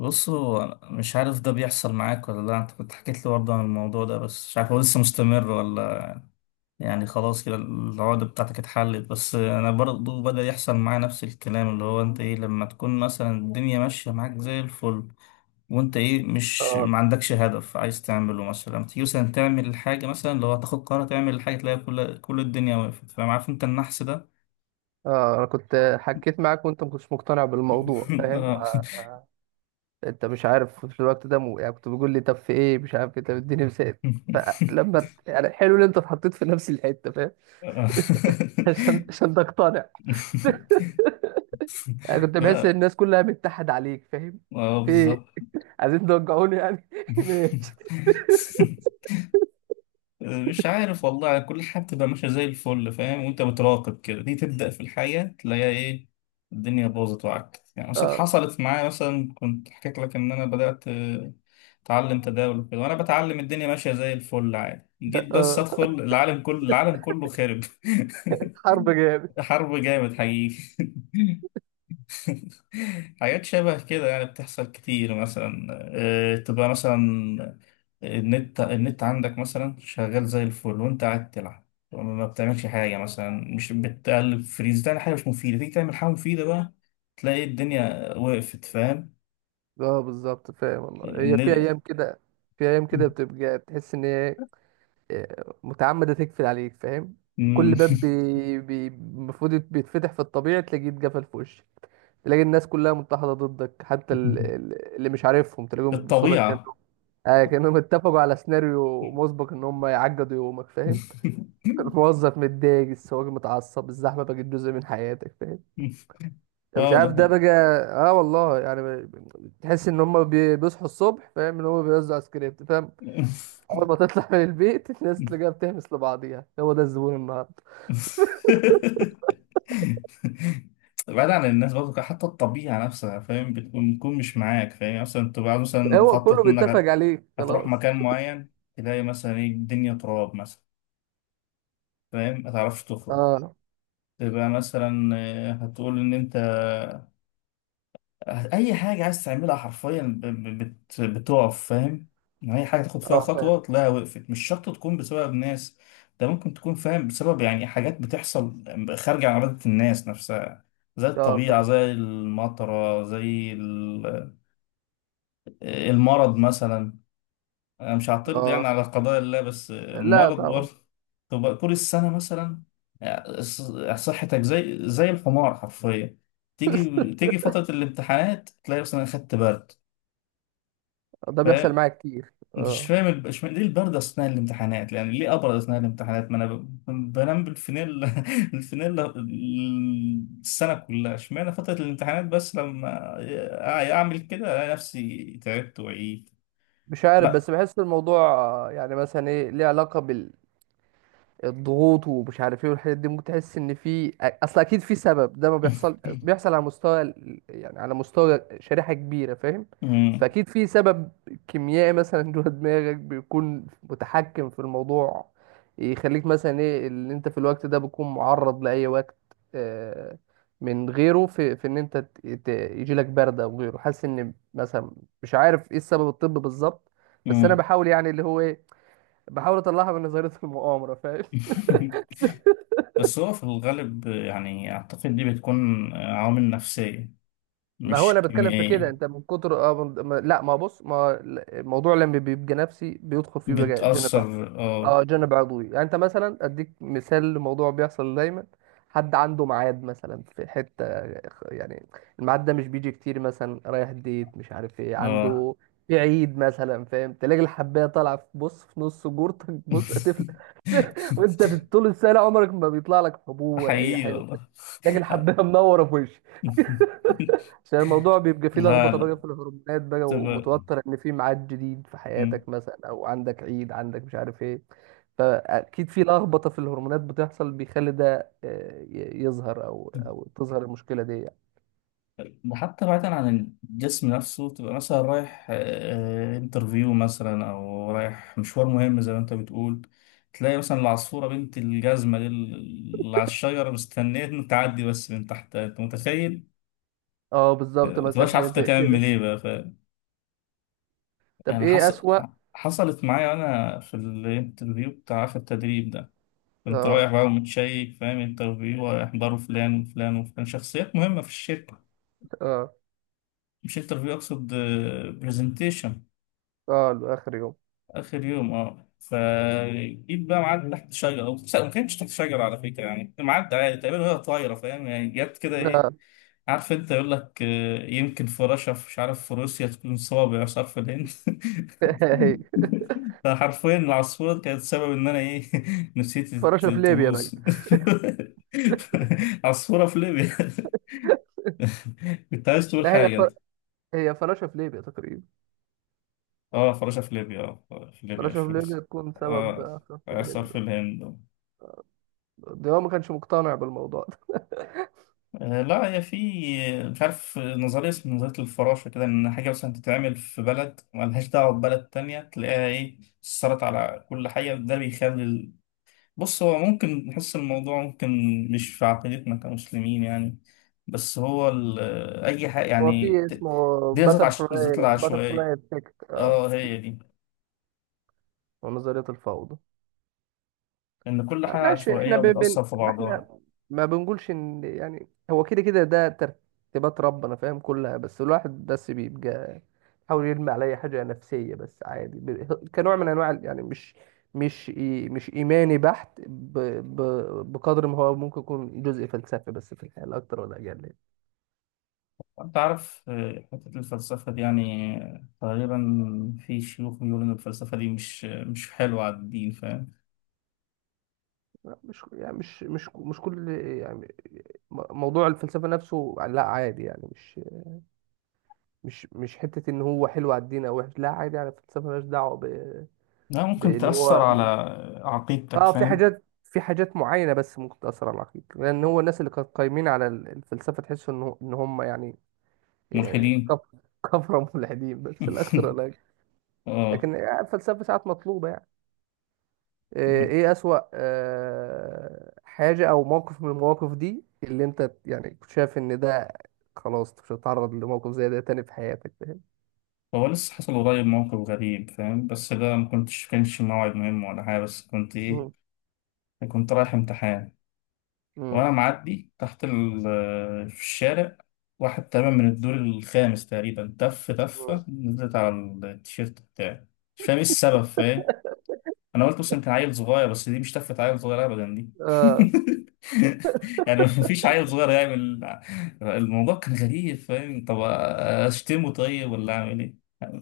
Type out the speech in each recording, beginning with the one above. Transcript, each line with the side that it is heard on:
left: بص هو مش عارف ده بيحصل معاك ولا لا انت كنت حكيت لي برضه عن الموضوع ده، بس مش عارف هو لسه مستمر ولا. يعني خلاص كده العقدة بتاعتك اتحلت، بس انا برضه بدأ يحصل معايا نفس الكلام، اللي هو انت ايه لما تكون مثلا الدنيا ماشية معاك زي الفل، وانت ايه مش
right: اه
left: ما عندكش هدف عايز تعمله، مثلا لما تيجي مثلا تعمل الحاجة، مثلا اللي هو تاخد قرار تعمل الحاجة، تلاقي كل الدنيا وقفت. فاهم عارف انت النحس ده؟
right: اه انا كنت حكيت معاك وانت ما كنتش مقتنع بالموضوع فاهم آه. انت مش عارف في الوقت ده يعني كنت بتقول لي طب في ايه مش عارف ايه. طب اديني مثال. يعني حلو ان انت اتحطيت في نفس الحته فاهم.
left: اه
right: عشان تقتنع. انا كنت بحس ان
left: لا
right: الناس كلها متحد عليك فاهم.
left: اه
right: في إيه؟
left: بالظبط.
right: عايزين توجعوني يعني ماشي.
left: مش عارف والله، كل حاجة بتبقى ماشية زي الفل فاهم، وانت بتراقب كده دي تبدأ في الحياة تلاقيها ايه، الدنيا باظت وعكت. يعني مثلا
right: اه
left: حصلت معايا مثلا، كنت حكيت لك ان انا بدأت اتعلم تداول وكده، وانا بتعلم الدنيا ماشية زي الفل عادي، جيت بس
right: اه
left: ادخل العالم كله، العالم كله خرب.
right: حرب جامد.
left: حرب جامد حقيقي. حاجات شبه كده يعني بتحصل كتير. مثلا تبقى مثلا النت عندك مثلا شغال زي الفل وانت قاعد تلعب، ما بتعملش حاجة مثلا، مش بتقلب فريز، ده حاجة مش مفيدة. تيجي تعمل حاجة مفيدة بقى تلاقي الدنيا وقفت. فاهم
right: اه بالظبط فاهم، والله هي في
left: الن-
right: ايام كده، في ايام كده بتبقى تحس ان هي متعمدة تقفل عليك فاهم.
left: مم.
right: كل باب المفروض بيتفتح في الطبيعي، تلاقيه اتقفل في وشك. تلاقي الناس كلها متحدة ضدك، حتى اللي مش عارفهم تلاقيهم بيبصوا لك
left: الطبيعة.
right: كأنهم اتفقوا على سيناريو مسبق ان هم يعقدوا يومك فاهم. الموظف متضايق، السواق متعصب، الزحمة بقت جزء من حياتك فاهم، يعني مش
left: اه ده
right: عارف ده
left: حقيقي.
right: بقى. اه والله، يعني تحس ان هم بيصحوا الصبح فاهم، ان هم بيوزعوا سكريبت فاهم. اول ما تطلع من البيت، الناس تلاقيها بتهمس لبعضيها: هو ده الزبون النهارده.
left: بعيد عن الناس برضه، حتى الطبيعة نفسها فاهم، بتكون مش معاك. فاهم يعني مثلا تبقى عاوز، مثلا
right: هو
left: مخطط
right: كله
left: إنك
right: بيتفق عليه
left: هتروح
right: خلاص.
left: مكان معين، تلاقي مثلا ايه الدنيا تراب مثلا، فاهم متعرفش تخرج.
right: اه،
left: تبقى مثلا هتقول إن أنت اي حاجه عايز تعملها حرفيا بتقف. فاهم يعني اي حاجه تاخد فيها
right: اه، فاهم.
left: خطوه تلاقيها وقفت. مش شرط تكون بسبب ناس، ده ممكن تكون فاهم بسبب يعني حاجات بتحصل خارجه عن ارادة الناس نفسها، زي
right: اه،
left: الطبيعه،
right: فاهم.
left: زي المطره، المرض مثلا. انا مش هعترض
right: اه،
left: يعني على قضاء الله، بس
right: لا
left: المرض
right: طبعا.
left: برضه تبقى طول السنه مثلا صحتك زي الحمار حرفيا، تيجي فترة الامتحانات تلاقي مثلا خدت برد.
right: ده بيحصل معايا كتير،
left: فمش
right: اه.
left: فاهم ليه البرد اثناء الامتحانات، يعني ليه ابرد اثناء الامتحانات؟ ما انا بنام بالفانيلا. الفانيلا السنه كلها، اشمعنى فتره الامتحانات بس لما اعمل كده الاقي نفسي تعبت وعيت.
right: مش عارف،
left: لا.
right: بس بحس الموضوع يعني مثلا ايه، ليه علاقة الضغوط ومش عارف ايه والحاجات دي. ممكن تحس ان في اصل. اكيد في سبب، ده ما بيحصل بيحصل على مستوى يعني على مستوى شريحة كبيرة فاهم.
left: أمم،
right: فاكيد في سبب كيميائي مثلا جوه دماغك بيكون متحكم في الموضوع، يخليك مثلا ايه اللي انت في الوقت ده بتكون معرض لاي وقت آه، من غيره، في ان انت يجيلك برد او غيره، حاسس ان مثلا مش عارف ايه السبب الطبي بالظبط. بس انا
left: أمم.
right: بحاول، يعني اللي هو ايه، بحاول اطلعها من نظرية المؤامرة فاهم.
left: بس هو في الغالب يعني اعتقد دي بتكون عوامل نفسيه
right: ما هو انا
left: مش
right: بتكلم في كده،
left: كيميائيه،
right: انت من كتر اه من... ما... لا ما بص، ما الموضوع لما بيبقى نفسي بيدخل فيه بقى جانب ع-
left: بتاثر اه.
right: اه جانب عضوي. يعني انت مثلا اديك مثال لموضوع بيحصل دايما، حد عنده ميعاد مثلا في حته، يعني الميعاد ده مش بيجي كتير، مثلا رايح ديت مش عارف ايه،
left: اه
right: عنده في عيد مثلا فاهم، تلاقي الحبايه طالعه في، بص، في نص جورتك، بص هتفل. وانت في طول السنه عمرك ما بيطلع لك حبوب ولا اي
left: حقيقي
right: حاجه.
left: والله.
right: تلاقي الحبايه منوره في، عشان الموضوع بيبقى فيه
left: لا
right: لخبطه
left: لا،
right: بقى في الهرمونات بقى،
left: تبقى
right: ومتوتر ان في ميعاد جديد في
left: مم.
right: حياتك مثلا، او عندك عيد، عندك مش عارف ايه. فاكيد في لخبطه في الهرمونات بتحصل، بيخلي ده يظهر، او تظهر المشكله دي يعني.
left: ده حتى بعيدا عن الجسم نفسه، تبقى مثلا رايح انترفيو مثلا او رايح مشوار مهم، زي ما انت بتقول تلاقي مثلا العصفورة بنت الجزمة دي اللي على الشجرة مستنية إن تعدي بس من تحتها، انت متخيل؟
right: اه بالظبط،
left: ما
right: مثلا
left: تبقاش
right: حاجه
left: عارف انت
right: زي كده.
left: تعمل ايه بقى. ف
right: طب
left: يعني
right: ايه اسوأ؟
left: حصلت معايا انا في الانترفيو، بتاع في التدريب ده كنت
right: اه،
left: رايح بقى ومتشيك فاهم، انترفيو هيحضروا فلان وفلان وفلان، شخصيات مهمة في الشركة.
right: اه،
left: مش انترفيو، اقصد برزنتيشن،
right: اه، لاخر يوم.
left: اخر يوم اه. فجيت بقى معدي تحت شجره، او لا، ما كانتش تحت شجره على فكره، يعني معدي عادي تقريبا وهي طايره فاهم، يعني جت كده ايه،
right: اه
left: عارف انت يقول لك يمكن في رشا مش عارف، في روسيا تكون صوابع مش عارف الهند.
right: هي.
left: فحرفيا العصفورة كانت سبب ان انا ايه، نسيت
right: فراشه في ليبيا بقى.
left: تبوظ. عصفورة في ليبيا. كنت عايز تقول
right: لا
left: حاجة؟
right: هي فراشه في ليبيا تقريبا.
left: اه فراشة في ليبيا، في ليبيا مش
right: فراشه
left: في
right: في ليبيا
left: روسيا.
right: تكون سبب
left: اه
right: خطف
left: آثار
right: الهند.
left: في الهند.
right: ده هو ما كانش مقتنع بالموضوع.
left: آه لا، هي في مش عارف نظرية اسمها نظرية الفراشة كده، إن حاجة مثلا تتعمل في بلد ملهاش دعوة ببلد تانية تلاقيها إيه أثرت على كل حاجة، ده بيخلي ال... بص هو ممكن نحس الموضوع، ممكن مش في عقيدتنا كمسلمين يعني، بس هو ال... أي حاجة
right: هو
left: يعني
right: في اسمه
left: دي نظرية نظرية
right: باتر
left: العشوائية.
right: فلاي افكت، اه.
left: اه هي دي،
right: ونظرية الفوضى.
left: إن كل حاجة
right: ماشي،
left: عشوائية وبتأثر في
right: ما
left: بعضها.
right: احنا ما بنقولش ان يعني هو كده كده ده ترتيبات ربنا فاهم كلها، بس الواحد بس بيبقى يحاول يرمي على اي حاجة نفسية، بس عادي، كنوع من انواع يعني مش ايماني بحت، بقدر ما هو ممكن يكون جزء فلسفي بس في الحياة، لا اكتر ولا اقل.
left: وأنت عارف حتة الفلسفة دي يعني تقريبا في شيوخ بيقولوا إن الفلسفة دي مش مش حلوة على الدين. فاهم؟
right: مش يعني مش كل، يعني موضوع الفلسفة نفسه لا عادي، يعني مش حتة ان هو حلو على الدين او وحش. لا عادي، يعني الفلسفة مالهاش دعوة ب...
left: لا ممكن
right: بان
left: تأثر
right: هو
left: على
right: م-
left: عقيدتك
right: اه، في
left: فاهم.
right: حاجات في حاجات معينة، بس ممكن تأثر على العقيدة، لان هو الناس اللي كانت قايمين على الفلسفة تحس ان ان هم، يعني آه،
left: ملحدين.
right: كف- كفرة ملحدين، بس الاكثر لا أكتر ولا أقل.
left: اه.
right: لكن الفلسفة ساعات مطلوبة يعني. ايه اسوأ حاجة او موقف من المواقف دي اللي انت، يعني، كنت شايف ان ده خلاص مش هتتعرض لموقف زي ده تاني في حياتك فاهم؟
left: هو لسه حصل قريب موقف غريب فاهم، بس ده ما كنتش كانش موعد مهم ولا حاجة، بس كنت إيه،
right: مم.
left: كنت رايح امتحان
right: مم.
left: وانا معدي تحت في الشارع. واحد تقريبا من الدور الخامس تقريبا،
right: مم.
left: تفة نزلت على التيشيرت بتاعي. مش فاهم ايه السبب. فاهم انا قلت بس يمكن عيل صغير، بس دي مش تفة عيل صغير ابدا دي.
right: اه.
left: يعني مفيش عيل صغير يعمل. الموضوع كان غريب فاهم، طب اشتمه طيب ولا اعمل ايه؟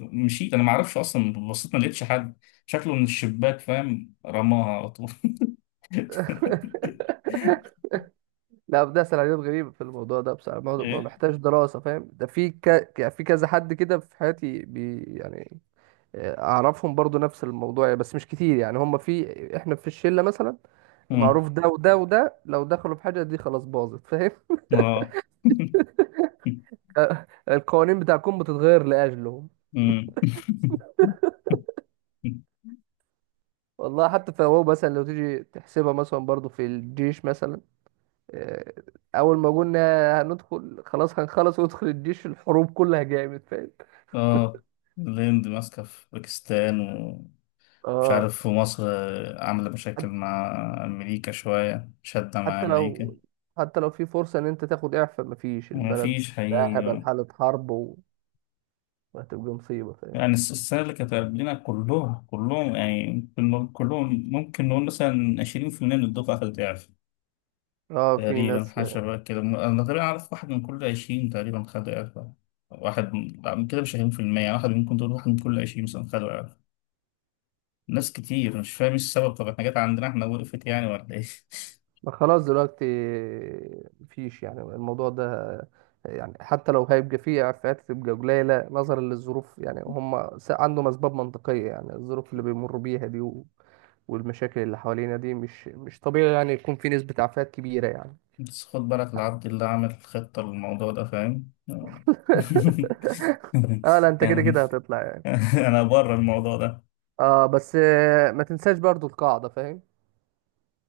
left: مشيت. انا ما اعرفش اصلا، بصيت ما لقيتش حد، شكله من الشباك فاهم، رماها على طول.
right: لا، ده سيناريوهات غريبة في الموضوع ده بصراحة. الموضوع ما
left: ايه
right: محتاج دراسة فاهم. ده في يعني في كذا حد كده في حياتي يعني أعرفهم برضو نفس الموضوع يعني، بس مش كتير يعني. هم، في إحنا في الشلة مثلا،
left: مم.
right: معروف ده وده وده، لو دخلوا في حاجة دي خلاص باظت فاهم.
left: اه
right: القوانين بتاعكم بتتغير لأجلهم.
left: مم.
right: والله حتى فهو مثلا لو تيجي تحسبها مثلا، برضو في الجيش مثلا، آه، أول ما قلنا هندخل، خلاص هنخلص وندخل الجيش، الحروب كلها جامد فاهم.
left: اه الهند ماسكة في باكستان ومش
right: اه
left: عارف، ومصر عاملة مشاكل
right: حت-
left: مع أمريكا، شوية شادة مع
right: حتى
left: أمريكا،
right: لو في فرصة إن أنت تاخد إعفاء، مفيش. البلد
left: ومفيش
right: بقى
left: حقيقي
right: هبل،
left: اه.
right: حالة حرب، وهتبقى مصيبة فاهم.
left: يعني السنة اللي كانت قبلنا كلهم، كلهم، ممكن نقول مثلا 20% من الدفعة خدت إعفاء،
right: اه، في
left: تقريبا
right: ناس.
left: حاجة شبه كده. أنا تقريبا أعرف واحد من كل 20 تقريبا خد إعفاء، واحد لا، من كده مش 20%، واحد ممكن تقول واحد من كل عشرين مثلا خد. ناس كتير مش فاهم ايه السبب، طب احنا جت عندنا احنا وقفت يعني ولا ايه؟
right: ما خلاص دلوقتي مفيش، يعني الموضوع ده، يعني حتى لو هيبقى فيه عفات تبقى قليلة نظرا للظروف، يعني هم عندهم أسباب منطقية، يعني الظروف اللي بيمروا بيها دي والمشاكل اللي حوالينا دي مش طبيعي يعني يكون في نسبة عفات كبيرة يعني.
left: بس خد بالك العبد اللي عامل خطة للموضوع ده فاهم.
right: اه، لا انت كده
left: يعني
right: كده هتطلع يعني.
left: انا بره الموضوع ده،
right: اه، بس ما تنساش برضو القاعدة فاهم،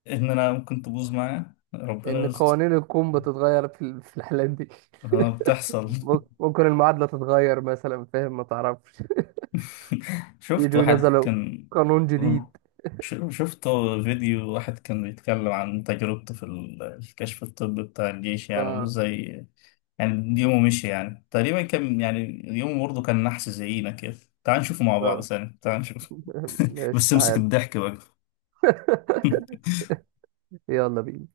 left: ان انا ممكن تبوظ معاه ربنا
right: ان
left: يستر.
right: قوانين الكون بتتغير في الحالات دي.
left: اه بتحصل.
right: ممكن المعادلة تتغير مثلا فاهم، ما تعرفش،
left: شفت
right: يجوا
left: واحد
right: نزلوا
left: كان،
right: قانون جديد.
left: شفت فيديو واحد كان بيتكلم عن تجربته في الكشف الطبي بتاع الجيش، يعني
right: اه،
left: وازاي يعني يومه مشي، يعني تقريبا كان يعني يومه برضه كان نحس زينا كده. تعال نشوفه مع بعض
right: اه.
left: ثاني، تعال نشوف.
right: ماشي
left: بس امسك
right: تعال.
left: الضحك بقى.
right: يلا بينا.